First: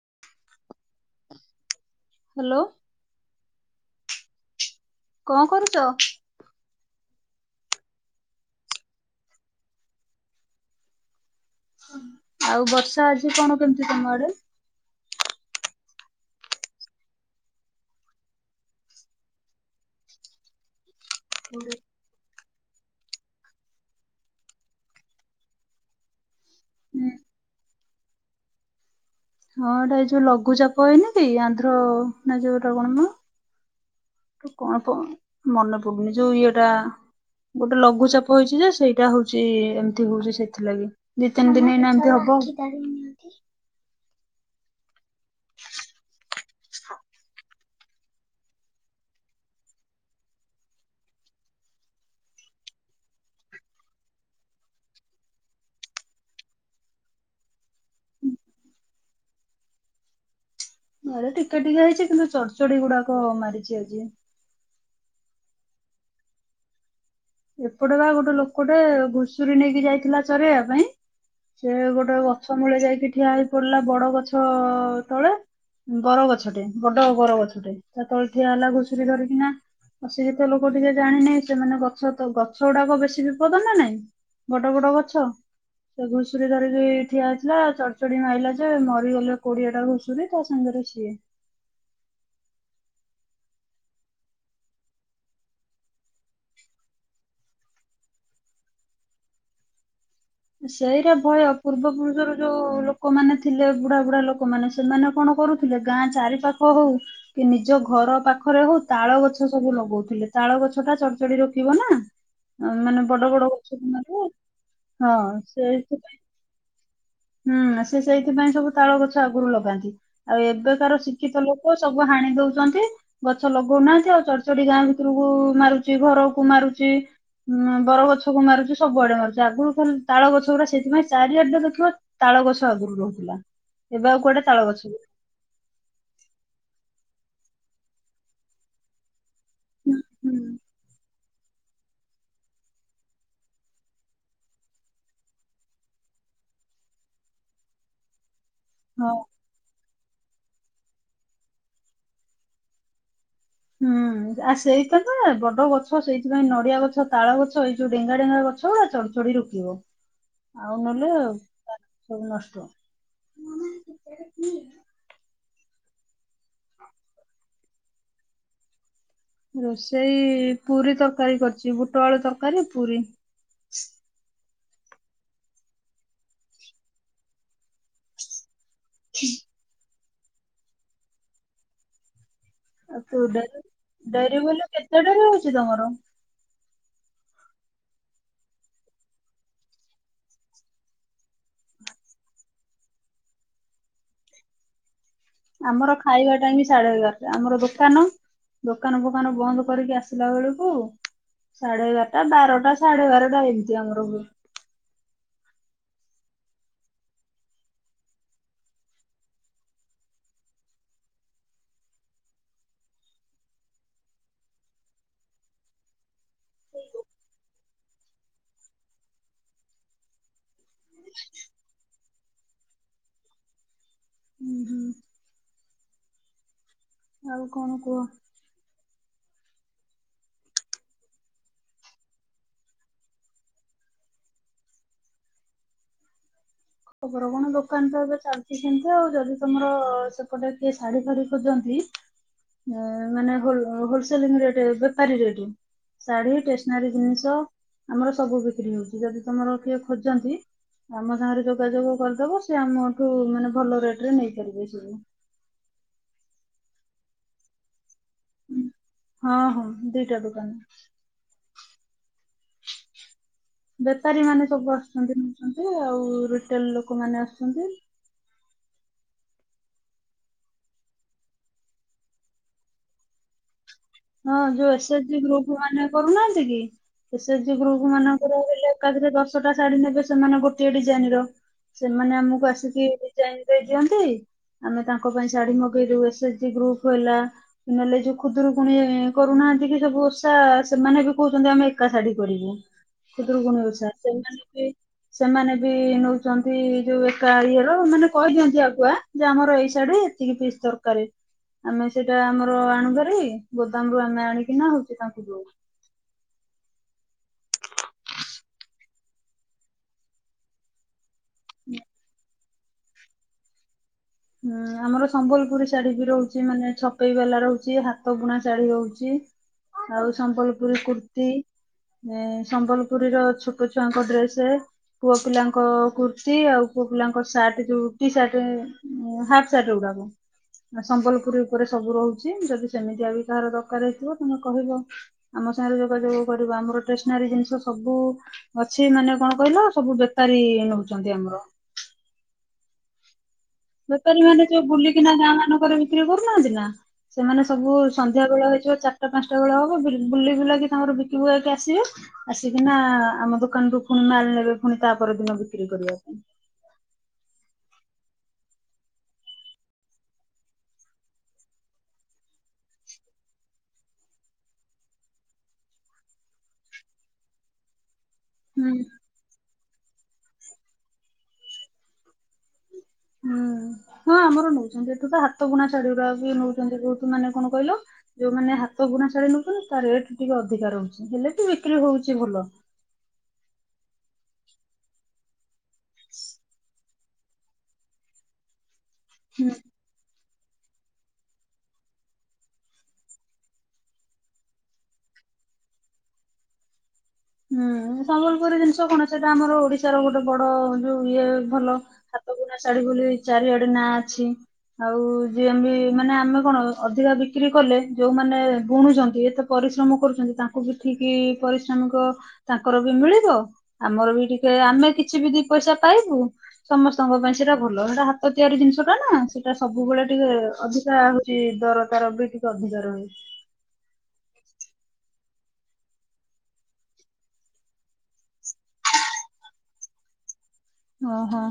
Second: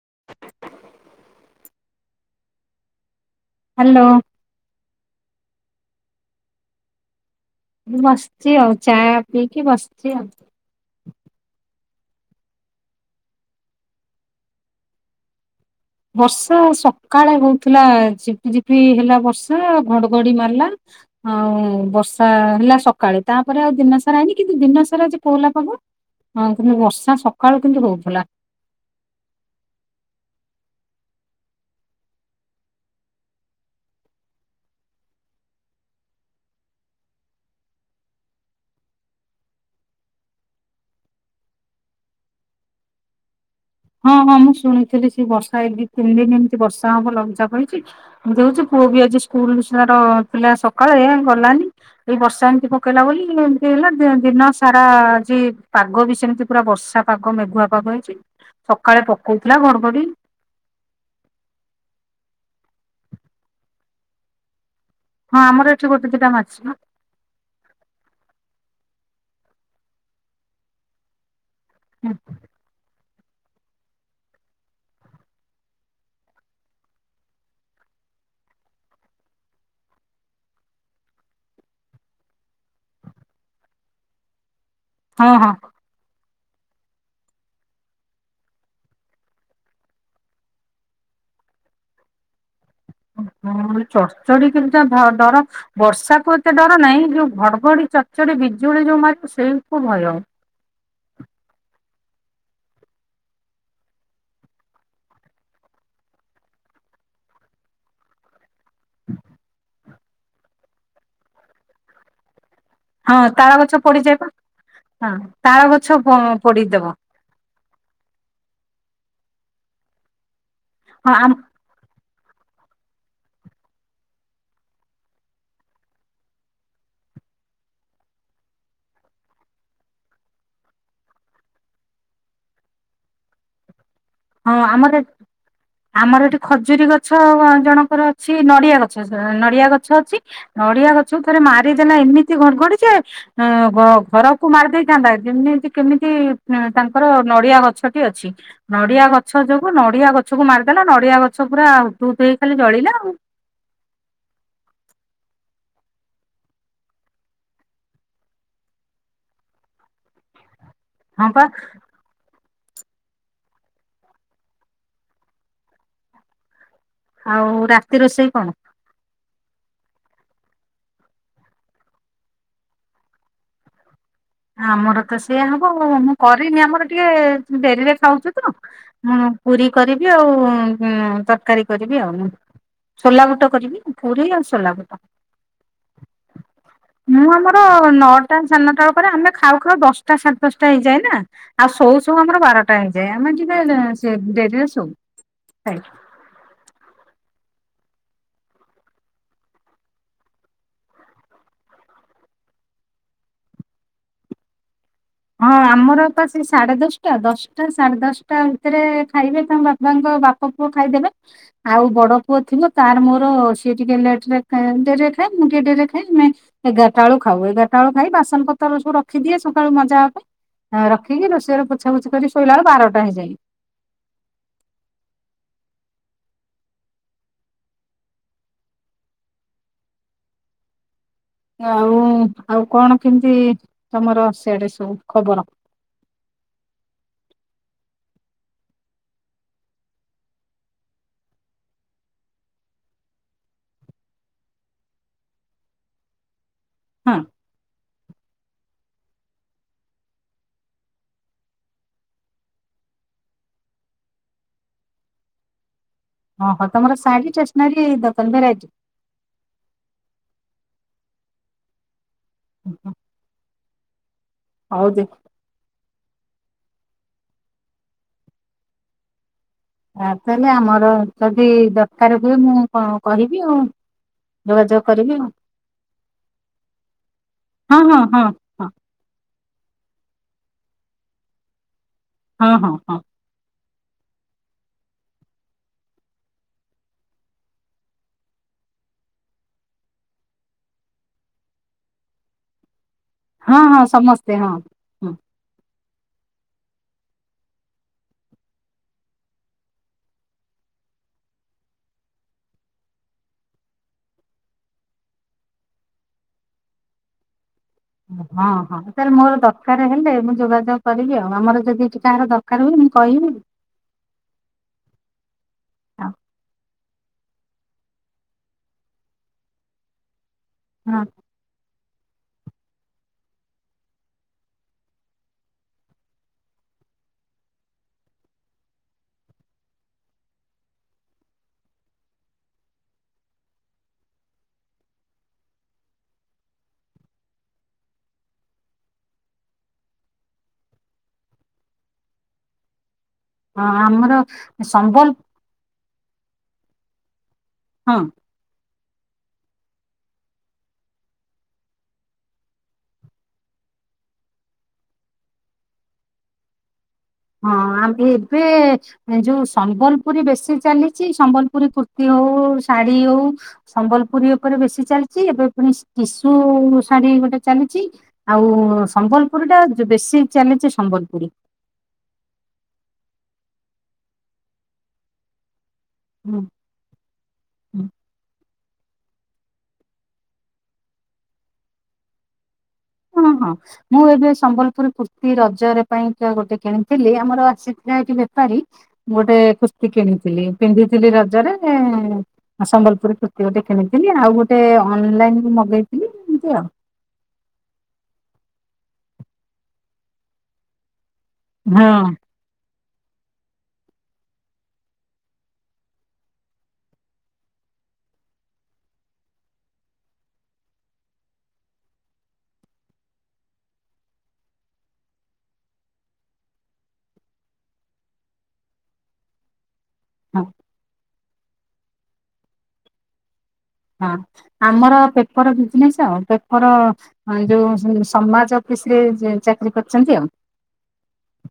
[inaudible] Hello. Hello. କଣ କରୁଚ? ବଶ୍ଚି ଆଉ ଚା ପିଇକି ବାଶ୍ଚି ଆଉ। ଆଉ ବର୍ଷା ଆଜି କଣ କେମିତି ତମ ଆଡେ ବର୍ଷା ସକାଳେ ହଉଥିଲା ଝିପିଝିପି ହେଲା ବର୍ଷା ଘଡଘଡି ମାରିଲା ହଁ ହୁଁ, ବର୍ଷ ହେଲା ସକାଳେୁ ତାପରେ ଆଉ ଦିନସାରା ହେଇନି କିନ୍ତୁ ଦିନସାରା ପୋହଲା ପବଁ କିନ୍ତୁ ବର୍ଷା ସକାଳୁ କିନ୍ତୁ ହଉଥିଲା। ହଁ ଏଇଟା ଏଇ ଯୋଉ ଲଘୁଚାପ ଏଇନ କି ଆନ୍ଧ୍ର ନା ଯୋଉ ରଗଣମା କଣ ମନେ ପଡୁନି ଯୋଉ ଇଏଟା ଗୋଟେ ଲଘୁଚାପ ହେଇଛି ଯେ ସେଇଟା ହଉଛି ଏମତି ହଉଛି ସେଥିଲାଗି ଦି ତିନି ଦିନ ହେଇନା ଏମିତି ହବ। ହଁ ହଁ ମୁଁ ଶୁଣିଥିଲି। ବର୍ଷା ଏ ବିି କଲେ କେମିତି ବର୍ଷା ହବ ଲଘୁଚାପ ହେଇଛି ଏମିତି ହଉଛି ପୁଅ ବି ଆଜି ସ୍କୁଲ ତାର ପିଲା ସକାଳେ ଗଲାନି ଏଇ ବର୍ଷା ଏମିତି ପକେଇଲା ବୋଲି ଏମିତି ହେଲା ଦିନ ସାରା ଆଜି ପାଗ ବି ସେମିତି ପୁରା ବର୍ଷା ପାଗ ମେଘୁଆ ପାଗ ହେଇଛି। ସକାଳେ ପକଉଥିଲା ଘଡଘଡି ଆରେ ଟିକେ ଟିକେ ହେଇଛି କିନ୍ତୁ ଚଢଚଡି ଗୁଡାକ ମାରିଛି ଆଜି ହଁ ଆମର ଏଠି ଗୋଟେ ଦିଟା ମାଛି ନା ଏପଟେ ବା ଗୋଟେ ଲୋକଟେ ଘୁଷୁରୀ ନେଇକି ଯାଇଥିଲା ଚରେେଇବା ପାଇଁ ସେ ଗୋଟେ ଗଛ ମୂଳେ ଯାଇକିି ଠିଆ ହେଇ ପଡିଲା ବଡ ଗଛ ତଳେ ବର ଗଛ ଟେ ବଡ ବର ଗଛ ଟେ ତା ତଳେ ଠିଆ ହେଲା ଘୁଷୁରୀ ଧରିକିନା ଅ ସେ ଯେତ ଲୋକ ଟିକେ ଜାଣିନେଇ ସେମାନେ ଗଛ ତ ଗଛ ଗୁଡାକ ବେଶି ବିପଦ ନା ନାଇଁ? ବଡ ବଡ ଗଛ ହଁ ହଁ। ସେଗୁ ଘୁଷୁରି ଧରିକି ଠିଆ ହେଇଥିଲା ଚଡ୍ ଚଡ଼ି ମାଇଲା ଯେ ମରିଗଲେ କୋଡ଼ିଏ ଟା ଘୁଶୁରି ତା ସାଙ୍ଗରେ ସିଏ। ଚଡ୍ ଚଡି କେମିତି ଆ ଡ ଡର ବର୍ଷା କୁ ଏତେ ଡର ନାହିଁ। ଯୋଉ ଘଡ୍ ଘଡ଼ି, ଚଡ୍ ଚଡ଼ି, ବିଜୁଳି ଯୋଉ ମାରିବ ସେଇଆ କୁ ଭୟ। ସେଇଟା ଭୟ ପୂର୍ବ ପୁରୁଷର ଯୋଉ ଲୋକ ମାନେ ଥିଲେ ବୁଢ଼ା ବୁଢ଼ା ଲୋକମାନେ ସେମାନେ କଣ କରୁଥିଲେ ଗାଁ ଚାରିପାଖ ହୋଉ କି ନିଜ ଘରପାଖ ପାଖରେ ହଉ ତାଳ ଗଛ ସବୁ ଲଗଉ ତାଳ ଗଛ ଟା ଚଡ୍ ଚଡି ରୋକିବ ନାଁ ଆମେ ମାନେ ହଁ ବଡ ବଡ ତାଳ ଗଛ କୁ ପଡିଯାଏ ମାରିବେ ପା ହଁ ତାଳ ଗଛ ସେଇଥିପାଇଁ ପୋଡିଦବ ହୁଁ ସେ ସେଇଥିପାଇଁ ସବୁ ତାଳ ଗଛ ଆଗରୁ ଲଗାନ୍ତି। ଆଉ ଏବେକାର ହଁ ଆମ ଶିକ୍ଷିତ ଲୋକ ସବୁ ହାଣି ଦଉ ଗଛ ଲଗଉନାହାନ୍ତି ଆଉ ଚଢ ଚଡି ଗାଁ ଭିତରକୁ ମାରୁଛି ଘରକୁ ମାରୁଛି ବର ଗଛ କୁ ମାରୁଛି ସବୁଆଡେ ମାରୁଛି ଆଗରୁ ତାଳ ଗଛ ଗୁରା ସେଥିପାଇଁ ଚାରି ଆଡେ ଦେଖିବ ତାଳ ଗଛ ଆଗରୁ ରହୁଥିଲା। ଏବେ ଆଉ କୁଆଡେ ହଁ ତାଳ ଗଛ ଆମର ବି ଆମର ଏଠି ଖଜୁରୀ ଗଛ ଗଛ ଜଣଙ୍କର ଅଛି ନଡିଆ ଗଛ ନଡିଆ ଗଛ ହୁଁ ଅଛି ହୁଁ ନଡିଆ ଗଛ ଛକୁ ଥରେ ମାରିଦେଲା ଏମିତି ଘଡ୍ ଘଡି ଜେ ଘରକୁ ମାରିଦେଇ ଥାଆନ୍ତା କେମିତି କେମିତି ତାଙ୍କର ନଡ଼ିଆ ଗଛ ବି ଅଛି। ନଡିଆ ହଁ ଗଛ ଯୋଗୁ ନଡିଆ ଗଛ ଗଛକୁ ମାରିଦେଲା ନଡ଼ିଆ ଗଛ ପୁରା ହୁତୁ ହୁତୁ ହେଇ ଖାଲି ଜଳିଲା ଆଉ ହୁଁ ଆ ସେଇଥି ତ ବଡ ଗଛ ସେଇଥିପାଇଁ ନଡିଆ ଗଛ ତାଳ ଗଛ ଏଇ ଯୋଉ ଡେଙ୍ଗା ଡେଙ୍ଗା ଗଛ ଗୁରା ଚଡ୍ ଚଡି ରୋକିବ। ଆଉ ନେଲେ ହଁ ଆଉ ପା ସବୁ ନଷ୍ଟ [inaudible] ଆଉ ରାତି ରୋଷେଇ କଣ? ରୋଷେଇ ପୁରୀ ତରକାରୀ କରିଛି ବୁଟ ଆଳୁ ତରକରୀ ପୁରୀ। ଆମର ତ ସେଇଆ ହବ ମୁଁ କରିନି ଆମର ଟିକେ ଡେରିରେ ଖାଉଛୁ ତ ମୁଁ ପୁରୀ କରି ଆଉ ତରକାରୀ କରିବି ଆଉ ସୋଲା ବୁଟ କରିବି [unintelligible] ପୁରୀ ଡେରି ଆଉ ବୋଲି ସୋଲା ବୁଟ କେତେ ଡେରି ହୋଉଛି ତମର? ମୁଁ ଆମର ନଟା ସାଢେ ନଟା ବେଳକୁ ତାପରେ ଆମେ ଖାଉ ଖାଉ ଦଶଟା ସାଢ଼େ ଦଶଟା ହେଇ ଯାଏ ନା ଶୋଉ ଶୋଉ ବାରଟା ଆମେ ଟିକେ ସେ ଡେରିରେ ସ। ଆମର ଖାଇବା ଟାଇମ୍ ସାଢ଼େ ଏଗାରଟା ଆମର ସାଢ଼େ ନଅ ଦୋକାନ ଫୋକନ ବନ୍ଦ୍ କରିକି ଆସିଲାବେଳକୁ ସାଢ଼େ ବାରଟା ବାରଟା ସାଢ଼େ ବାରଟା ଏମିତି ଆମର ହୁଏ। ହଁ ଆମର ପା ସେଇ ସାଢ଼େ ଦସ୍ ଟା, ଦସ୍ ଟା ସାଢ଼େ ଦସ୍ ଟା ଭିତରେ ଖାଇବେ ତାଙ୍କ ବାପାଙ୍କ ବାପ ପୁଅ ଖାଇ ଦେବେ ଆଉ ବଡ ପୁଅ ଥିବ ତାର ମୋର ସିଏ ଟିକେ ଲେଟ୍ ରେ ଖାଏ ଡେରିରେ ଖାଏ ମୁଁ ଟିକେ ଡେରିରେ ଖାଏ ଏଗାର ଟା ବେଳକୁ ଖାଉ ବାସନ ପତ୍ର ସବୁ ରଖିଦିଏ ସଖାଳୁ ମଜା ହ [inaudible] ରଖିକି ରୋଷେଇ ଘର ପୋଛାପୋଛି କରି ଶ୍ ଶୋଇଲା ବେଳୁ ବାରଟା ହେଇଯାଏ। ଉଁ ହୁଁ ଆଉ କଣ କୁହ? ଆଉ ଆଉ କଣ କେମିତି ତମର ସ୍ୟାଡେ ସବୁ ଖବର? ଖବର କଣ ଦୋକାନ ତ ଏବେ ଚାଲିଚି ସେମିତି ଆଉ ଯଦି ତମର ସେପଟେ କିଏ ଶାଢୀ ଫାଢୀ ଖୋଜନ୍ତି ଉଁ ମାନେ ହୋ-ହୋଲସେଲିଂ ରେଟେ ବେପାରୀ ରେଟ ଶାଢୀ ଟେସ୍ ନାରୀ ହଁ ଜିନିଷ ଆମର ସବୁ ବିକ୍ରି ହୋଉ ଯଦି ତମର କିଏ ଖୋଜନ୍ତି ଆମ ସାଙ୍ଗରେ ଯୋଉ ଯୋଗାଯୋଗ କରିଦବ ସେ ଆମଠୁ ମାନେ ଭଲ ରେଟରେ ନେଇପାରିବେ ସବୁ। ଓହୋ ତମର ଶାଢୀ ଷ୍ଟେସନାରୀ ଦ ଉଁ ହଁ ହଁ ଦିଟା ଦୋକାନ। ଓହୋ। ବେପାରୀମାନେ ସବୁ ଆସୁଛନ୍ତି ନୋଉଛନ୍ତି ଆଉ ରୋଟେଲ ଲୋକମାନେ ଆସଛନ୍ତି। ଆଉ ତାହେଲେ ଆମର ଯଦି ଦରକାର ହୁଏ ମୁଁ କ-କହିବି ଆଉ। ହଁ ଯୋଉ ଯୋଗାଯୋଗ ଏସେ ଏଚେ କରିବି ଜିି ଗ୍ରୁପମାନେ କରୁନାହାନ୍ତି କି ଏସେ ଏଚେ ଜିି ଆଉ ହଁ ହଁ ଗ୍ରୁପମାନଙ୍କରେ ହେଲେ ହଁ ଏକାଫରେ ଦଶ ଶଟା ଶାଢୀ ନେବେ ସେମାନେ ଗୋଟଏ ଡିଜାଇନର। ସେମାନେ ଆମକୁ ହଁ ହଁ ହଁ ଆସିକି ହଁ ଡିଜାଇନ ଦେଇ ଦିଅନ୍ତି ଆମେ ତାଙ୍କ ପାଇଁ ଶାଢୀ ମଗେଇଦୋଉ ଏସେ ଏଚେ ଜି ଗ୍ରୁପୁ ହେଲା ନହଲେ ଯୋଉ ଖୁଦରୁ ପୁଣି କରୁନାହାନ୍ତି କି ସବୁ ଓଷା ସେମାନେ ବି କୋହୁଚନ୍ତି ଆମେ ଏକା ଶାଢୀ କରିବୁ। ଖୁଦୁରୁକୁଣୀ ହଁ ହଁ ଓଷା ସମସ୍ତେ ସେମାନେ ହଁ ବି ସେମାନେ ବି ନୋଉଚନ୍ତି ଯୋଉ ଏକା ଇଏର ମାନେ କହିଦିଅନ୍ତି ଆଗୁଆ ଯେ ଆମର ଏଇ ଶାଢୀର ଏତିକି ଫିସ୍ ଦରକାରେ ଆମେ ସେଇଟା ଆମର ଆଣୁଭାରି ଗୋଦାମରୁୁ ଆମେ ଆଣିକିନା ହୋଉଚି ତାଙ୍କୁ ଦୋଉ। ହଁ ହଁ ତାହେଲେ ମୋର ଦରକାରେ ହେଲେ ମୁଁ ଯୋଗାଯୋଗ କରିବି ଆ ଆମର ଯଦି ଏଠି କାହାର ଦର କାର ମୁଁ କହିବି ହୁଁ ଆମର ସମ୍ବଲପୁରୀ ଶାଢୀ ବି ଆଉ ରହୁଛି ମାନେ ଛ ରି ବାଲା ରହୁଚି ହାତ ବୁଣା ଶାଢୀ ରହୁଚି ଆଉ ସମ୍ବଲ ପୁରୀ ହଁ କୁର୍ତ୍ତି ଏ ସମ୍ବଲପୁରୀର ଛୋଟ ଛୁଆଙ୍କ ଡ୍ରେସେ ପୁଅପିଲାଙ୍କ କୁର୍ତ୍ତୀ ଆଉ ପୁଅ ପିଲାଙ୍କ ସାର୍ଟେ ଯୋଉ ଟି ସାର୍ଟେ ହାପ ସାଟଗୁଡାକ ଆ ସମ୍ବଲପୁରୀ ଉପରେ ସବୁ ରହୁଚି ଯଦି ସେମିତିଆ ବି କାହାର ଦରକାରେ ହେଇଥିବ ତମେ କହିବ ଆମ ସାଙ୍ଗରେ ଯୋଗାଯୋଗ କରିବ ଆମର ଟେସନାରୀ ଜିନିଷ ସବୁ ଅଛି ମାନେ କଣ କହିଲ ସବୁ ବେପାରୀ ନୋଉଚନ୍ତି ଆମର। ହଁ ଆମର ବେପାରୀ ମାନେ ଯୋଉ ସମ୍ବଲ ବୁଲିକିନା ଗାଁମାନଙ୍କରେ ବିକ୍ରିକରୁ ନାହାନ୍ତି ନା ସେମାନେ ସବୁ ହଁ ସନ୍ଧ୍ୟାବେଳ ହେଇଯିବ ଚାର୍ ଆଟା ପାଞ୍ଚଟା ବେଳ ହବ ବୁଲି ବୁଲି ବୁଲାକି ତାଙ୍କର ବିକିବାକୁ ଆସିବେ ଆସିକିନା ଆମ ଦୋକାନରୁୁ ପୁଣି ମାଲ ନେବେ ପୁଣି ତା ପରଦିନ ବିକ୍ରି କରିବା ପାଇଁ। ହଁ ଆଉ ଏ ଏବେ ଯୋଉ ସମ୍ବଲପୁରୀ ବେଶୀ ଚାଲିଚି ସମ୍ବଲପୁରୀ କୁର୍ତ୍ତୀ ହୋଉ ଶାଢୀ ହୋଉ ସମ୍ବଲପୁରୀ ଉପରେ ବେଶୀ ଚାଲଚି ଏବେ ପୁଣି ଟିଶୁ ଶାଢୀ ଗୋଟେ ଚାଲିଚି। ଆଉ ହୁଁ ସମ୍ବଲପୁରୀଟା ବେଶୀ ଚାଲିଚି ସମ୍ବଲପୁରୀ ହୁଁ ହଁ ଆମର ନେଉଛନ୍ତି ଏଠୁ ତ ହାତ ବୁଣା ଶାଢୀ [unintelligible] ବି ହୁଁ ନଉଛନ୍ତି ବହୁତୁ ମାନେ କଣ କହିଲ ହୁଁ। ଯୋଉମାନେ ହା ହାତ ବୁଣା ଶାଢି ନୋଉଛନ୍ତି ତା ରେଟ ଟିକେ ଅଧିକା ରହୁଛି ହେଲେ ବି ବିକ୍ରି ହଉଛି ଭଲ। ହଁ ହଁ ମୁଁ ଏବେ ସମ୍ବଲପୁର କୃତି ର [unintelligible] ପାଇଁକା ଗୋଟେ କିଣି ଥିଲି ଆମର ଆସିଥିଲା ଏଠି ବେପାରୀ ମୁଁ ଗୋଟେ କୁସ୍ତି କିଣିି ପିନ୍ଧିଥିଲି ରଜରେ ସମ୍ବଲପୁରୀ କୁର୍ତ୍ତି ଗୋଟେ କିଣିଥିଲି ଆଉ ଗୋଟେ ଅନଲାଇନ ମଗେଇଥିଲି ଏମତି ଆଉ। ହୁଁ ସମ୍ବଲପୁରୀ ଜିନିଷ କଣ ସେଇଟା ଆମର ଓଡିଶାର ଗୋଟେ ବଡ ଯୋଉ [unintelligible] ଭଲ ହଁ। ହାତକୁ ଶାଢୀ ବୋଲି ଚାରିଆଡେ ନାଁ ଅଛି ଆଉ ଯିଏବି ମାନେ ଆମେ କଣ ଅଧିକା ବିକ୍ରି କଲେ ଯୋଉମାନେ ବୁଣୁଛନ୍ତି ଏତେ ପରିଶ୍ରମ କରୁଛନ୍ତି ତାଙ୍କୁ ବି ଠିକ ପରିଶ୍ରମିକ ତାଙ୍କର ବି ମିଳିବ ଆମର ବି ଟିକେ ଆମେ କିଛି ବି ଦି ପଇସା ପାଇବୁ ସମସ୍ତଙ୍କ ପାଇଁ ସେଇଟା ଭଲ ସେଟା ହାତ ତିଆରି ଜିନିଷ ଟା ନା ସେଇଟା ସବୁ [unintelligible] ଟିକେ ହଁ ଅଧିକା ହଉଛି ଦର ତାର ବି ଟିକେ [unintelligible] ରହେ ହଁ ଆମର ପେପର ବିଜନେସ୍ ଆଉ ପେପର ଯୋଉ ସମାଜ ଅଫିସରେ ଯେ କରିଛନ୍ତି ଆଉ ଓହୋ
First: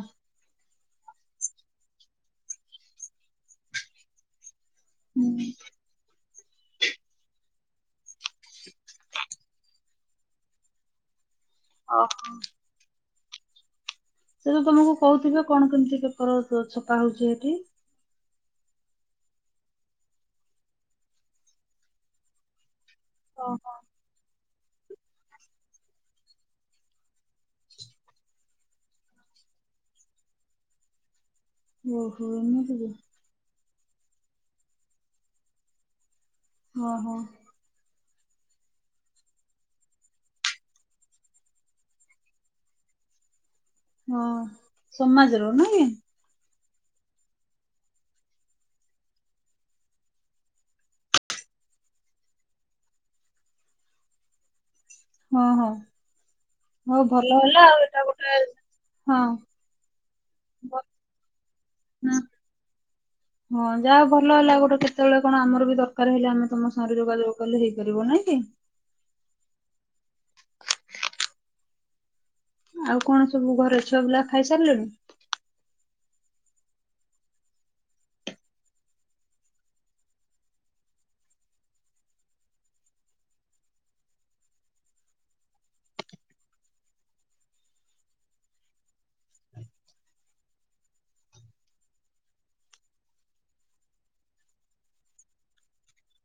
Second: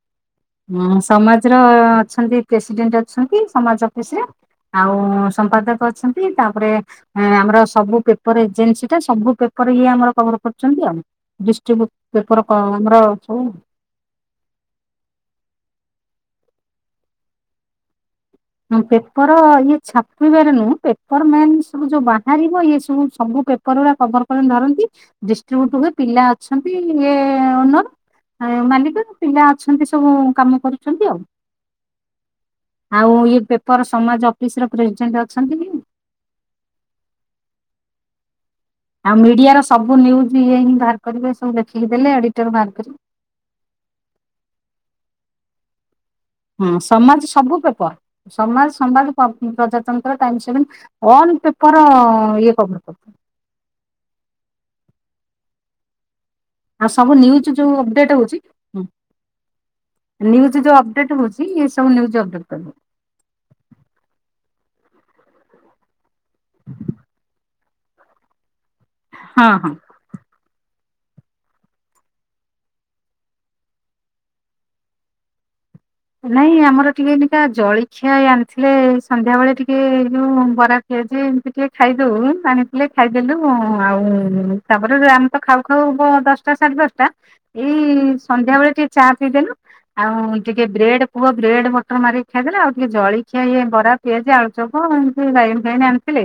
ହ ସମାଜର ଅଛନ୍ତି ପ୍ରେସିଡେଣ୍ଟ ଅଛନ୍ତି ସମାଜ ଅଫିସରେ ଆଉ ସମ୍ପାଦକ ଅଛନ୍ତି। [unintelligible] ତାପରେ ଆମର ସବୁ ପେପର ଏଜେନ୍ସି ଟା ସବୁ ପେପର ହିଁ ଆମର କଭର କରୁଛନ୍ତି ଆଉ। ଓହୋ। ଡିଷ୍ଟିବ୍ୟୁଟ ପେପର କ ଆମର [inaudible] ସେ ତ ତମକୁ କହୁଥିବେ କଣ କେମିତି ପେପର ଛପା ହଉଛି ସେଠି। ହଁ ପେପର ଇଏ ଛାପିବାରେ ନୁହଁ ପେପର ମେନ୍ ସବୁ ଯୋଉ ବାହାରିବ ଇଏ ସବୁ ପେପର ରା କଭର୍ କରି ଧରନ୍ତି ଦିଷ୍ଟିବିୟୁଟ ହୁଏ ପିଲା ଅଛନ୍ତି ଇଏ ଓନର ମାଲିକ ପିଲା ଅଛନ୍ତି ସବୁ କାମ କରୁଛନ୍ତି ଆଉ। ଓହୋ [unintelligible] ଆଉ ଇଏ ପେପର ସମାଜ ଅଫିସ ର ପ୍ରେସିଡେଣ୍ଟ ଅଛନ୍ତି ଓ ହୋ। ଆଉ ମିଡିଆର ସବୁ ନ୍ୟୁଜ ଇଏ ହିଁ ବାହାର କରିବେ ସବୁ ଦେଖିକି ଦେଲେ ଏଡିଟର ବାହାର କରିବ ହଁ ସମାଜର ନାଇ। ହଁ ସମାଜ ସବୁ ପେପର ସମାଜ ସମାଜ ପ୍ରଜାତନ୍ତ୍ର [unintelligible] ଅଲ ପେପର ଇଏ କଭର [unintelligible] ହଁ ହଁ। ଆଉ ହଉ ସବୁ ଭଲ ନ୍ୟୁଜ ହେଲା ଯୋଉ ଆଉ ଏଇଟା ଅପଡେଟ ଗୋଟେ ହଉଛି ହଁ ନ୍ୟୁଜ୍ ଯଉଁ ବ- ଅପଡେଟ୍ ହଉଛି ଇଏ ସବୁୁ ହଁ ନିୟୁଜ ଅପଡେଟ [unintelligible] ହଁ ଯାହା ଭଲ ହେଲା ଗୋଟେ କେତେବେଳେ କଣ ଆମର ବି ଦରକାର ହେଲେ ଆମେ ତମ ଶରୀର ଯୋଗାଯୋଗ କଲେ ହେଇପାରିବ ନାଇଁ କି? ହଁ ହଁ। ଆଉ କଣ ସବୁ ଘର ଛୁଆ ପିଲା ଖାଇ ସାରିଲେଣି? ନାଇଁ ଆମର ଟିକେ ଏନକା ଜଳଖିଆ ଆଣିଥିଲେ ସନ୍ଧ୍ୟା ବେଳେ ଟିକେ ଏଇ ଯୋଉ ବରାଖିଆ ଯେ ଏମିତି ଟିକେ ଖାଇଦଉ ଆଣିଥିଲେ ଖାଇଦେଲୁ ଆଉ ତାପରେ ଆମେ ତ ଖାଉ ଖାଉ ହବ ଦଶଟା ସାଢେ ଦଶଟା ଏଇ ସନ୍ଧ୍ୟା ବେଳେ ଟିକେ ଚା ପିଇଦେଲୁ ଆଉ ଟିକେ ବ୍ରେଡ଼୍ ପୁଅ ବ୍ରେଡ଼୍ ମଟର ମାରିକି ଖାଇଦେଲେ ଆଉ ଟିକେ ଜଳଖିଆ ବରା, ପିଆଜି, ଆଳୁଚପ୍, ଏମିତି ବାଇଗଣୀ ଫାଇଗଣୀ ଆଣିଥିଲେ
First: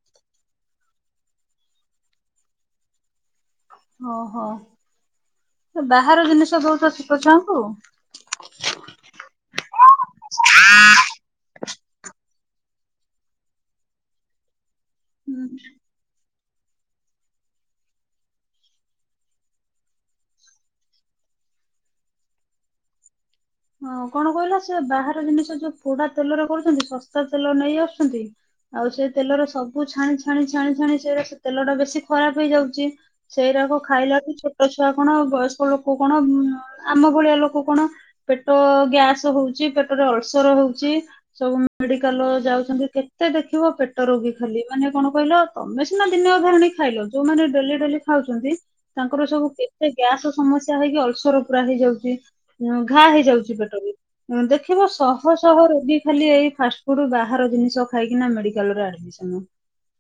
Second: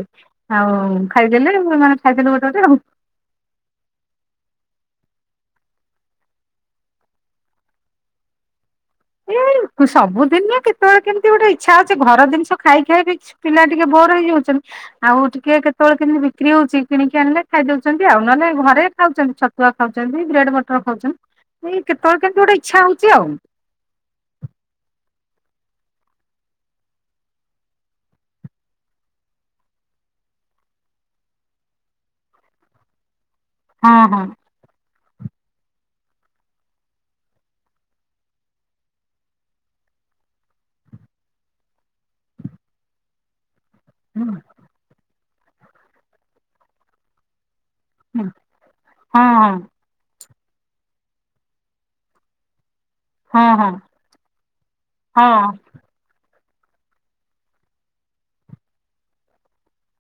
ଆଉ ଖାଇଦେଲେ ମାନ ଖାଇଦେଲେ ଗୋଟେ ଗୋଟେ ଆଉ ଓହୋ ବାହାର ଜିନିଷ ଦଉଛ ଛୋଟ ଛୁଆଙ୍କୁ? ଏଇ ସବୁଦିନ କେତେବେଳେ କେମିତି ଗୋଟେ ଇ୍ଛା ହଉଛି ଘର ଜିନିଷ ଖାଇ ଖାଇ ବି ପିଲା ଟିକେ ବୋର ହେଇଯାଉଛନ୍ତି ଆଉ ଟିକେ କେତେବେଳେ କେମିତି ବିକ୍ରି ହଉଛି କିଣିକି ଆଣିଲେ ଖାଇଦଉଛନ୍ତି ଆଉ ନହେଲେ ଘରେ ଖାଉଛନ୍ତି ଛତୁଆ ଖାଉଛନ୍ତି, ବ୍ରେଡ ବଟର ଖାଉଛନ୍ତି ଏ କେତେବେଳେ କେମିତି ଗୋଟେ ଇଚ୍ଛା ହଉଛି ଆଉ ହଁ କଣ କହିଲା ସେ ବାହାର ଜିନିଷ ଯୋଉ ପୋଡା ତେଲରେ କରୁଛନ୍ତି ଶସ୍ତା ତେଲ ନେଇ ଆସୁଛନ୍ତି ଆଉ ସେ ତେଲର ସବୁ ଛାଣି ଛାଣି ଛାଣି ଛାଣି ସେ ତେଲ ଟା ବେଶୀ ଖରାପ ହେଇଯାଉଛି ସେଇରାକୁ ହଁ ଖାଇଲା ହଁ ବି ଛୋଟ ଛୁଆ କଣ ବୟସ୍କ ଲୋକ କଣ ଆମ ଭଳିଆ ଲୋକ କଣ ପେଟ ଗ୍ୟାସ ହଉଛି ପେଟରେ ଅଳସର ହଉଛି ସବୁ ମେଡିକାଲ ଯାଉଛନ୍ତି କେତେ ଦେଖ? ରଖିବ ପେଟ ରୋଗୀ ଖାଲି ମାନେ କଣ କହିଲ? ତମେ ସିନା ଦିନେ ଅଧେ ଆଣି ଖାଇଲ ଯୋଉମାନେ ଡେଲି ଖାଉଙ୍କର ହଁ [unintelligible] ହଁ ସମସ୍ୟା ହେଇକି ଅଳସର ପୁରା ହେଇଯାଉଛି। ଘା ହଁ ହେଇଯାଉଛି ହଁ ପେଟରେ ଦେଖିବ ଶହ ହଁ ଶହ ରୋଗୀ ଖାଲି ଏଇ ଫାଷ୍ଟ ଫୁଡ ବାହାର ଜିନିଷ ଖାଇକି ମେଡି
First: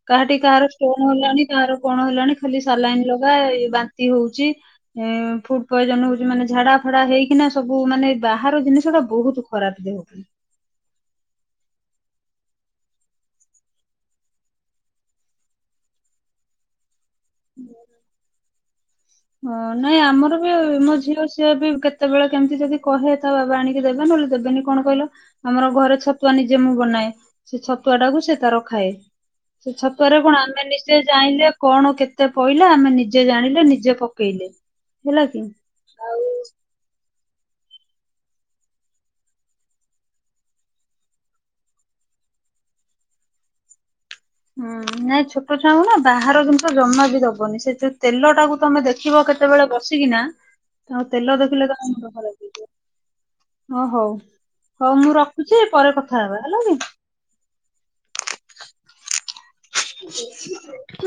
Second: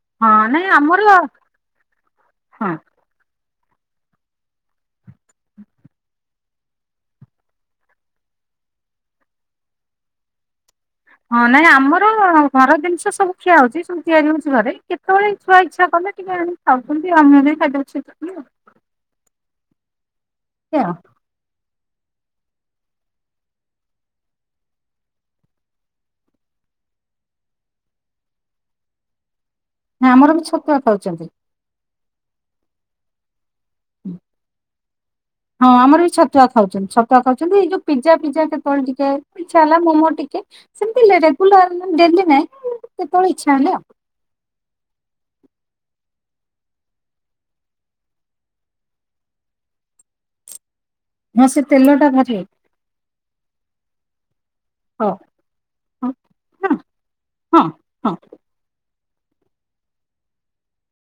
କାହାଠି ହଁ କାହାର ନାଇଁ ଆମର ଷ୍ଟୋନ ହେଲାଣି, କାହାର କଣ ହେଲାଣି, ଖାଲି ହଁ ସାଲାଇନ୍ ଲଗା ବାନ୍ତି ହଉଛି ଫୁଡ ପଏଜନ ହଉଛି ମାନେ ଝାଡା ଫାଡା ହେଇକିନା ସବୁ ମାନେ ବାହାର ଜିନିଷ ଟା ବହୁତ ଖରାପ ଦେହ ପାଇଁ ହଁ ନାଇଁ ଆମର ଘର ଜିନିଷ ସବୁ ଖିଆ ହଉଛି, ସବୁ ତିଆରି ହଉଛି ଘରେ, କେତେବେଳେ ଛୁଆ ଇଛା କଲେ ଟିକେ ଖାଉ କତି ଆଣରେ ସାଟା ଅଛି [unintelligible] ହଁ ନାଇଁ ଆମର ମୋ ଝିଅ ଝିଅ ବି କେତେ? କେତେବେଳେ କେମିତି ଯଦି କହେ ତା ବାବା ଆଣିକି ଦେବେ ନହେଲେ ଦେବେନି, କଣ କହିଲ -ଆମର ଘରେ ଛତୁଆ ନିଜେ ମୁଁ ବନାଏ, ସେ ଛତୁଆ ଟାକୁ ସେ ତାର ଖାଏ ସେ ଛତୁଆରେ ଆମର କଣ ବି ଆମେ ଛତୁଆ ନିଶ୍ଚୟ ଖାଉଛନ୍ତି। ଜାଇଁଲେ କଣ କେତେ କେତେ ପଇଲା ଆମେ ନିଜେ ଜାଣିଲେ ନିଜେ ପକେଇଲେ ହେଲା କି? କହୁଛନ୍ତି ଏଇ ଯୋଉ ପିଜା ପିଜା, କେତେବେଳେ ଟିକେ ଇଛା ହେଲା, ମୋମୋ ଟିକେ, ସେମତି ରେଗୁଲାର ଡେଲି ନାଇଁ କେତେବେଳେ ଇଛା ହେ ଆଉ ହୁଁ ନାଇଁ ଛୋଟ ଛୁଆଙ୍କୁ ନା ବାହାର ଜିନିଷ ଜମା ବି ଦବନି ସେ ଯୋଉ ତେଲ ଟାକୁ ତମେ ଦେଖିବ କେତେବେଳେ ବସିକିନା ଆଉ ତେଲ ହଁ ସେ ଦେଖିଲେ ତମ ତେଲ ଟା ମୁଣ୍ଡ କଣ ଭାରି ହେଇଯିବ, ଓ ହଉ ହଁ ମୁଁ ରଖୁଛି ପରେ ହଁ କଥା ହେବା ହେଲା ହଁ କିି? ହଁ। [inaudible]